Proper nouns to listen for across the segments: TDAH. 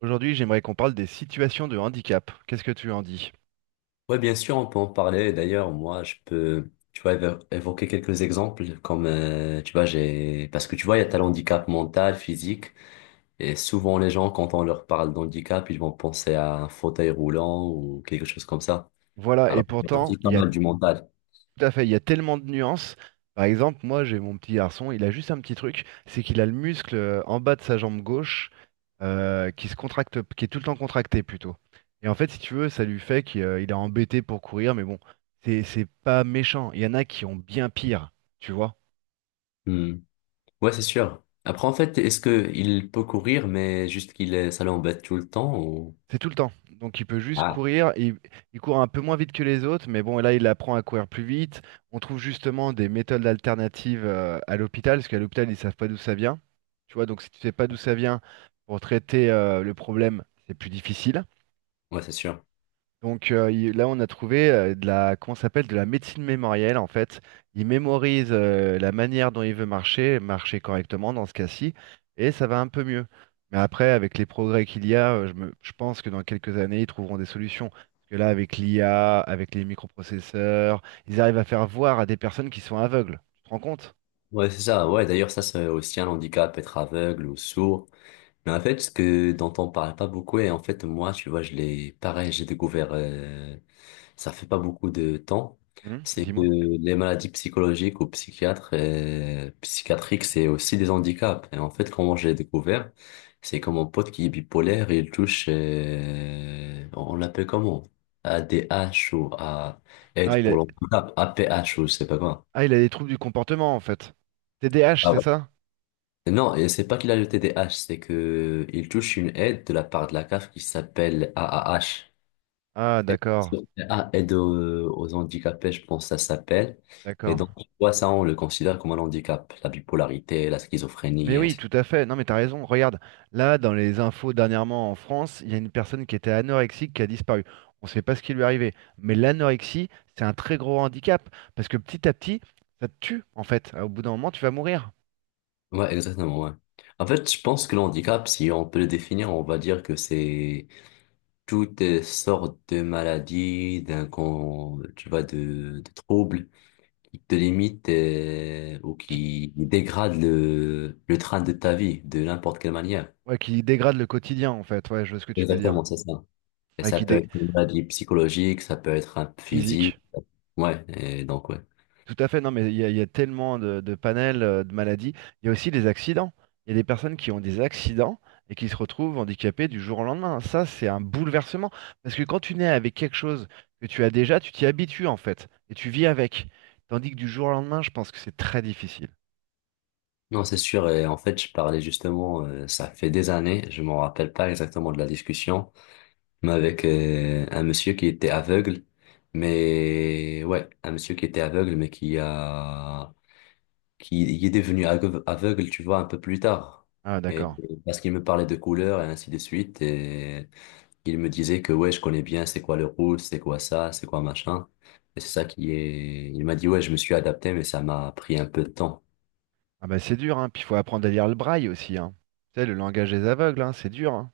Aujourd'hui, j'aimerais qu'on parle des situations de handicap. Qu'est-ce que tu en dis? Ouais, bien sûr, on peut en parler. D'ailleurs, moi, je peux, tu vois, évoquer quelques exemples comme, tu vois, parce que tu vois, il y a tel handicap mental, physique, et souvent les gens, quand on leur parle d'handicap, ils vont penser à un fauteuil roulant ou quelque chose comme ça. Voilà, et Alors, pourtant, c'est il pas y a mal tout du mental. à fait, il y a tellement de nuances. Par exemple, moi, j'ai mon petit garçon, il a juste un petit truc, c'est qu'il a le muscle en bas de sa jambe gauche qui se contracte, qui est tout le temps contracté plutôt. Et en fait, si tu veux, ça lui fait qu'il il est embêté pour courir, mais bon, c'est pas méchant. Il y en a qui ont bien pire, tu vois. Hmm. Ouais, c'est sûr. Après, en fait, est-ce que il peut courir, mais juste qu'il est, ça l'embête tout le temps ou. C'est tout le temps. Donc il peut juste Ah, courir. Il court un peu moins vite que les autres, mais bon, là, il apprend à courir plus vite. On trouve justement des méthodes alternatives à l'hôpital, parce qu'à l'hôpital, ils savent pas d'où ça vient. Tu vois, donc si tu sais pas d'où ça vient, pour traiter le problème, c'est plus difficile. ouais, c'est sûr. Là, on a trouvé de la, comment ça s'appelle, de la médecine mémorielle en fait. Il mémorise la manière dont il veut marcher, marcher correctement dans ce cas-ci, et ça va un peu mieux. Mais après, avec les progrès qu'il y a, je pense que dans quelques années, ils trouveront des solutions. Parce que là, avec l'IA, avec les microprocesseurs, ils arrivent à faire voir à des personnes qui sont aveugles. Tu te rends compte? Ouais, c'est ça. Ouais, d'ailleurs, ça, c'est aussi un handicap, être aveugle ou sourd. Mais en fait, ce que dont on parle pas beaucoup, et en fait, moi, tu vois, je l'ai, pareil, j'ai découvert, ça fait pas beaucoup de temps, Hmm. c'est que Dis-moi. les maladies psychologiques ou psychiatriques, c'est aussi des handicaps. Et en fait, comment je l'ai découvert, c'est comme mon pote qui est bipolaire, il touche, on l'appelle comment? ADH ou A, Ah, aide il a... pour l'handicap, APH ou je sais pas quoi. ah, il a des troubles du comportement en fait. TDAH, Ah c'est ouais. ça? Non, et c'est pas qu'il a le TDAH, c'est que il touche une aide de la part de la CAF qui s'appelle AAH. Ah, Aide d'accord, sur- Ah, aide aux handicapés, je pense que ça s'appelle. Et d'accord. donc, tu vois, ça, on le considère comme un handicap, la bipolarité, la Mais schizophrénie. et oui, ainsi- tout à fait. Non, mais t'as raison. Regarde, là, dans les infos dernièrement en France, il y a une personne qui était anorexique qui a disparu. On ne sait pas ce qui lui est arrivé. Mais l'anorexie, c'est un très gros handicap. Parce que petit à petit, ça te tue, en fait. Au bout d'un moment, tu vas mourir. Ouais, exactement, ouais. En fait, je pense que le handicap, si on peut le définir, on va dire que c'est toutes sortes de maladies, tu vois, de troubles qui te limite ou Qui, qui dégrade le train de ta vie de n'importe quelle manière. ouais, qui dégrade le quotidien, en fait. Ouais, je vois ce que tu veux dire. Exactement, c'est ça. Et Ouais, ça qui peut dé... être une maladie psychologique, ça peut être un physique. physique. Ouais, et donc ouais. Tout à fait, non, mais il y a tellement de panels de maladies. Il y a aussi les accidents. Il y a des personnes qui ont des accidents et qui se retrouvent handicapées du jour au lendemain. Ça, c'est un bouleversement. Parce que quand tu nais avec quelque chose que tu as déjà, tu t'y habitues en fait et tu vis avec. Tandis que du jour au lendemain, je pense que c'est très difficile. Non, c'est sûr. Et en fait, je parlais justement, ça fait des années, je m'en rappelle pas exactement de la discussion, mais avec un monsieur qui était aveugle, mais ouais, un monsieur qui était aveugle, mais qui il est devenu aveugle, aveugle, tu vois, un peu plus tard. Ah, Et, d'accord. et parce qu'il me parlait de couleurs et ainsi de suite. Et il me disait que, ouais, je connais bien c'est quoi le rouge, c'est quoi ça, c'est quoi machin. Et c'est ça qui est. Il m'a dit, ouais, je me suis adapté, mais ça m'a pris un peu de temps. Ah, bah, c'est dur, hein. Puis il faut apprendre à lire le braille aussi, hein. Tu sais, le langage des aveugles, hein, c'est dur, hein.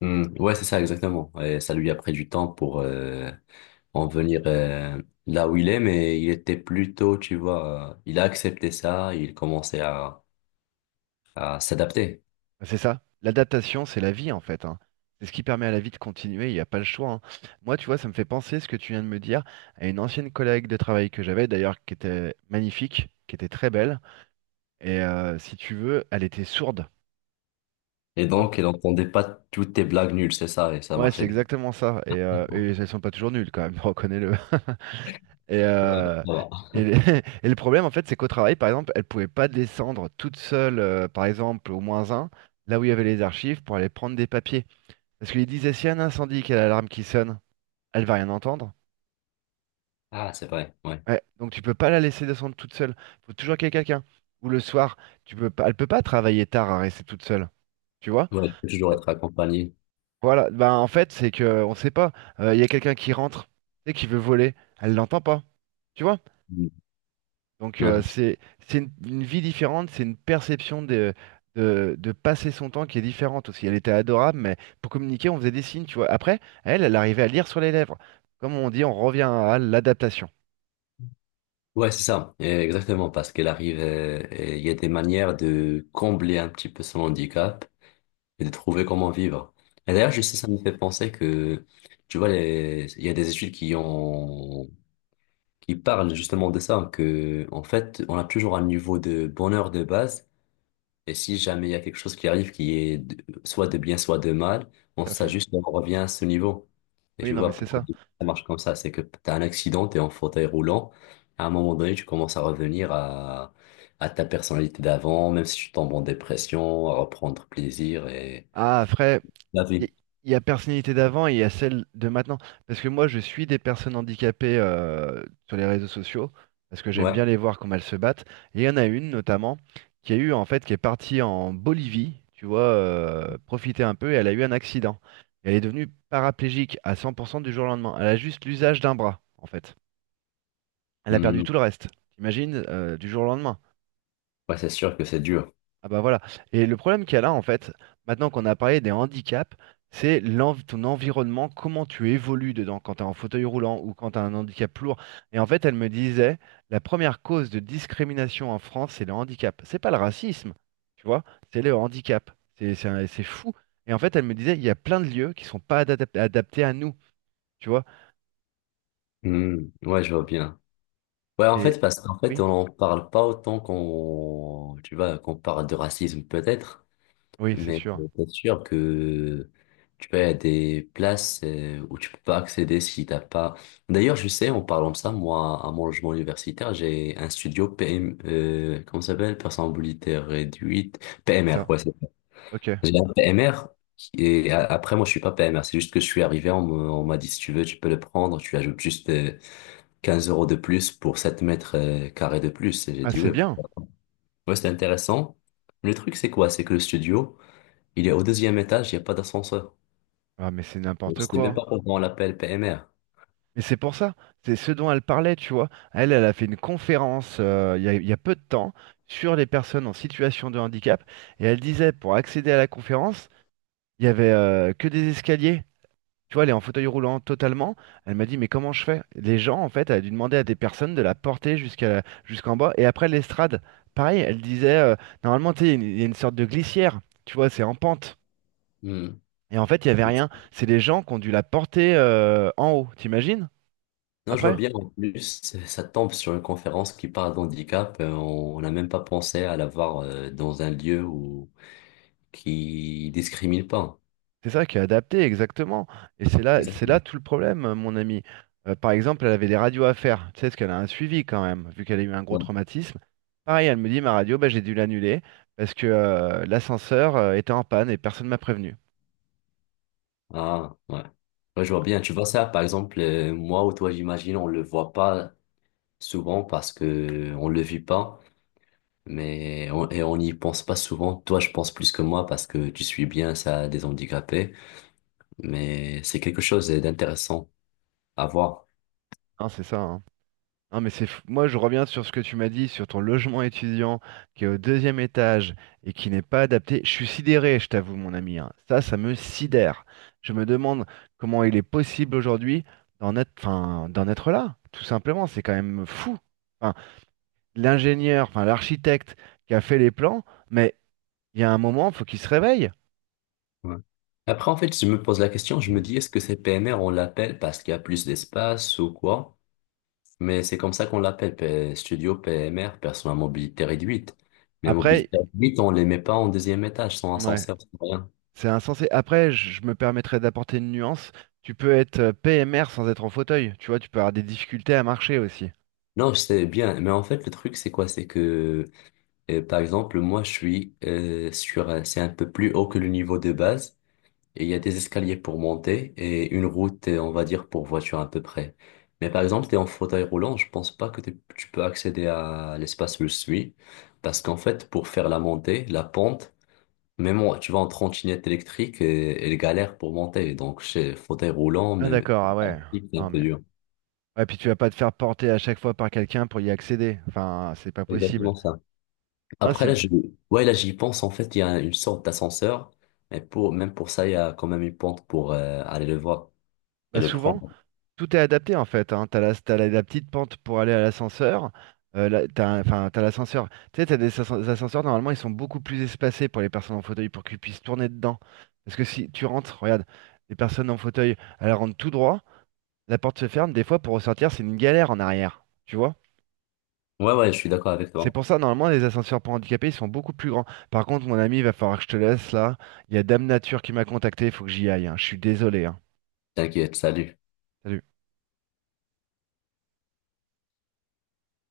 Hmm, ouais, c'est ça, exactement. Et ça lui a pris du temps pour en venir là où il est, mais il était plutôt, tu vois, il a accepté ça, il commençait à s'adapter. C'est ça. L'adaptation, c'est la vie en fait, hein. C'est ce qui permet à la vie de continuer, il n'y a pas le choix, hein. Moi, tu vois, ça me fait penser ce que tu viens de me dire à une ancienne collègue de travail que j'avais d'ailleurs, qui était magnifique, qui était très belle. Et si tu veux, elle était sourde, tu Et vois. donc, il n'entendait pas toutes tes blagues nulles, c'est ça, et ça Ouais, c'est marchait bien. exactement ça. Ouais, Et elles sont pas toujours nulles quand même, reconnais-le. Et, donc euh, ça va. et, le et le problème, en fait, c'est qu'au travail, par exemple, elle pouvait pas descendre toute seule, par exemple, au moins un, là où il y avait les archives, pour aller prendre des papiers. Parce qu'il disait, si un incendie, qu'il y a l'alarme qui sonne, elle va rien entendre. Ah, c'est vrai, ouais. Ouais, donc tu peux pas la laisser descendre toute seule. Il faut toujours qu'il y ait quelqu'un. Ou le soir, tu peux pas, elle peut pas travailler tard à rester toute seule. Tu vois? Ouais, il faut toujours Euh, être accompagné. Voilà. Ben, en fait, c'est que on sait pas. Il y a quelqu'un qui rentre et qui veut voler. Elle l'entend pas. Tu vois? Mm. Donc Non, euh, c'est- c'est c'est une vie différente. C'est une perception de, de passer son temps qui est différente aussi. Elle était adorable, mais pour communiquer, on faisait des signes. Tu vois? Après, elle, elle arrivait à lire sur les lèvres. Comme on dit, on revient à l'adaptation. Ouais, c'est ça, exactement, parce qu'elle arrive, et il y a des manières de combler un petit peu son handicap et de trouver comment vivre. Et d'ailleurs, je sais, ça me fait penser que, tu vois, il y a des études qui parlent justement de ça, que, en fait, on a toujours un niveau de bonheur de base. Et si jamais il y a quelque chose qui arrive qui est soit de bien, soit de mal, on Tout à fait. s'ajuste et on revient à ce niveau. Et Oui, tu non, mais vois, c'est pourquoi ça. ça marche comme ça, c'est que tu as un accident, tu es en fauteuil roulant, à un moment donné, tu commences à revenir à ta personnalité d'avant, même si tu tombes en dépression, à reprendre plaisir et Ah, après, la il vie. y, y a personnalité d'avant et il y a celle de maintenant. Parce que moi, je suis des personnes handicapées sur les réseaux sociaux, parce que j'aime Ouais. bien les voir comment elles se battent. Et il y en a une, notamment, qui a eu, en fait, qui est partie en Bolivie, tu vois, profiter un peu, et elle a eu un accident. Et elle est devenue paraplégique à 100% du jour au lendemain. Elle a juste l'usage d'un bras, en fait. Elle a perdu tout Mhm. le reste. T'imagines, du jour au lendemain. Ouais, c'est sûr que c'est dur. Ah bah voilà. Et le problème qu'il y a là, en fait, maintenant qu'on a parlé des handicaps, c'est ton environnement, comment tu évolues dedans quand tu es en fauteuil roulant ou quand tu as un handicap lourd. Et en fait, elle me disait, la première cause de discrimination en France, c'est le handicap. C'est pas le racisme, tu vois, c'est le handicap. C'est fou. Et en fait, elle me disait, il y a plein de lieux qui sont pas adap- adaptés à nous, tu vois. Mhm. Ouais, je vois bien. Ouais, en Et fait, parce qu'en fait, oui, on n'en parle pas autant tu vois, qu'on parle de racisme peut-être. oui, c'est Mais sûr. C'est sûr que tu vois, il y a des places où tu peux pas accéder si t'as pas. D'ailleurs, je sais, en parlant de ça, moi, à mon logement universitaire, j'ai un studio PM, comment ça s'appelle? Personne à mobilité réduite. C'est PMR, ça. ouais, c'est ça. Ok. J'ai un PMR. Et après, moi, je suis pas PMR. C'est juste que je suis arrivé, on m'a dit, si tu veux, tu peux le prendre. Tu ajoutes juste 15 € de plus pour 7 mètres carrés de plus. Et j'ai Ah, dit, c'est ouais, bien. ouais, c'est intéressant. Le truc, c'est quoi? C'est que le studio. Il est au deuxième étage, il n'y a pas d'ascenseur. Ah, mais c'est Donc, n'importe c'était même pas quoi. pendant l'appel PMR. Mais c'est pour ça, c'est ce dont elle parlait, tu vois. Elle, elle a fait une conférence il y a peu de temps sur les personnes en situation de handicap. Et elle disait, pour accéder à la conférence, il y avait que des escaliers. Tu vois, elle est en fauteuil roulant totalement. Elle m'a dit, mais comment je fais? Les gens, en fait, elle a dû demander à des personnes de la porter jusqu'à, jusqu'en bas. Et après l'estrade, pareil, elle disait, normalement, tu sais, il y a une sorte de glissière. Tu vois, c'est en pente. Hmm. Et en fait, il n'y avait rien. C'est les gens qui ont dû la porter en haut, t'imagines? Non, je vois Après? bien, en plus, ça tombe sur une conférence qui parle d'handicap. On n'a même pas pensé à l'avoir dans un lieu qui discrimine pas. C'est ça qui est adapté, exactement. Et c'est là Exactement. tout le problème, mon ami. Par exemple, elle avait des radios à faire. Tu sais, parce qu'elle a un suivi quand même, vu qu'elle a eu un gros Ouais. traumatisme. Pareil, elle me dit, ma radio, bah, j'ai dû l'annuler parce que l'ascenseur était en panne et personne ne m'a prévenu. Ah, ouais. Ouais, je vois bien. Tu vois ça, par exemple, moi ou toi, j'imagine, on le voit pas souvent parce que on le vit pas, et on n'y pense pas souvent. Toi, je pense plus que moi parce que tu suis bien ça des handicapés, mais c'est quelque chose d'intéressant à voir. Hein, c'est ça, hein. Non mais c'est fou. Moi je reviens sur ce que tu m'as dit sur ton logement étudiant qui est au deuxième étage et qui n'est pas adapté. Je suis sidéré, je t'avoue mon ami, hein. Ça me sidère. Je me demande comment il est possible aujourd'hui d'en être, enfin, d'en être là. Tout simplement, c'est quand même fou. Enfin, l'architecte qui a fait les plans, mais il y a un moment, faut qu'il se réveille. Ouais. Après, en fait, je me pose la question, je me dis, est-ce que c'est PMR, on l'appelle parce qu'il y a plus d'espace ou quoi? Mais c'est comme ça qu'on l'appelle, Studio PMR, personne à mobilité réduite. Mais Après, mobilité réduite, on les met pas en deuxième étage, sans ouais, ascenseur, sans rien. c'est insensé. Après, je me permettrai d'apporter une nuance. Tu peux être PMR sans être en fauteuil. Tu vois, tu peux avoir des difficultés à marcher aussi. Non, je sais bien, mais en fait, le truc, c'est quoi? C'est que, par exemple, moi, je suis c'est un peu plus haut que le niveau de base. Et il y a des escaliers pour monter et une route, on va dire, pour voiture à peu près. Mais par exemple, tu es en fauteuil roulant, je pense pas que tu peux accéder à l'espace où je suis. Parce qu'en fait, pour faire la montée, la pente, même tu vas en trottinette électrique, et, elle galère pour monter. Donc, chez fauteuil roulant, Ah mais d'accord, ah ouais. c'est un Non peu mais. dur. Ouais, puis tu vas pas te faire porter à chaque fois par quelqu'un pour y accéder. Enfin, c'est pas possible. Exactement ça. Hein, Après, c'est... là, ouais, là, j'y pense. En fait, il y a une sorte d'ascenseur. Mais même pour ça, il y a quand même une pente pour aller le voir et Bah, le souvent, prendre. tout est adapté en fait, hein. T'as la... la petite pente pour aller à l'ascenseur. T'as un- enfin, t'as l'ascenseur. Tu sais, t'as ascenseurs, normalement, ils sont beaucoup plus espacés pour les personnes en fauteuil pour qu'ils puissent tourner dedans. Parce que si tu rentres, regarde, les personnes en fauteuil, elles rentrent tout droit, la porte se ferme, des fois pour ressortir, c'est une galère en arrière. Tu vois? Ouais, ouais, je suis d'accord avec C'est toi. pour ça, normalement, les ascenseurs pour handicapés, ils sont beaucoup plus grands. Par contre, mon ami, il va falloir que je te laisse là. Il y a Dame Nature qui m'a contacté, il faut que j'y aille, hein. Je suis désolé, hein. T'inquiète, salut. Salut.